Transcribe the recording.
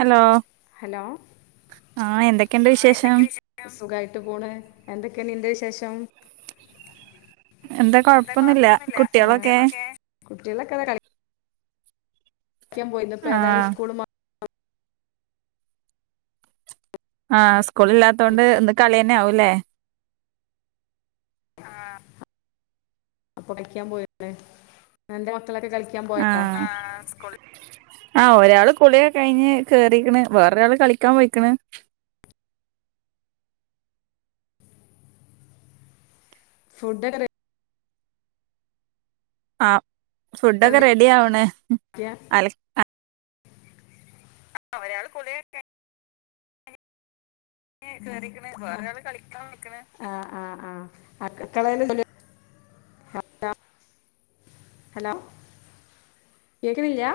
hello hello ആഹ് എന്തൊക്കെയുണ്ട് ആഹ് വിശേഷം എന്തെക്ക്യാ വിശേഷം സുഖായിട്ട് പോണ് എന്തൊക്കെയാ നീന്റെ വിശേഷം എന്തേ കൊഴപ്പൊന്നുല്ല കുട്ടിയളൊക്കെ കുട്ടിളെക്കേ അതാ കളി പളക്കാ പോയിന്ന് ഇപ്പോ ഏതായും ആഹ് സ്കുള് മാ ആഹ് സ്കൂളില്ലാത്തോണ്ട് ഇന്ന് കളിന്നെ ആവൂല്ലേ അപ്പൊ കളിക്കാൻ [unintelligible] അൻ്റെ മക്കളൊക്കെ കളിക്കാൻ പോയേന്നോ ആഹ് ആഹ് ഒരാള് കുളിയൊക്കേ കഴിഞ്ഞ് കേറിക്ക്ണ് വേറൊരാള് കളിക്കാൻ പോയിക്ക്ണ് ഫുഡോക്കെ റെ ആഹ് ഫുഡൊക്കെ റെഡിയാക്കാൻ റെഡിയാവ്ണ് നിക്കാ അല ആഹ് ഒരാള് കുളിയൊക്കെ ങ്ങ് കേറീക്ക്ണ് വേറൊരാള് കളിക്കാൻ പെയ്ക്ക്ണ് ആഹ് ആഹ് ആഹ് [unintelligible] [unintelligible] ഹലോ കേക്ക്ണില്ല്യാ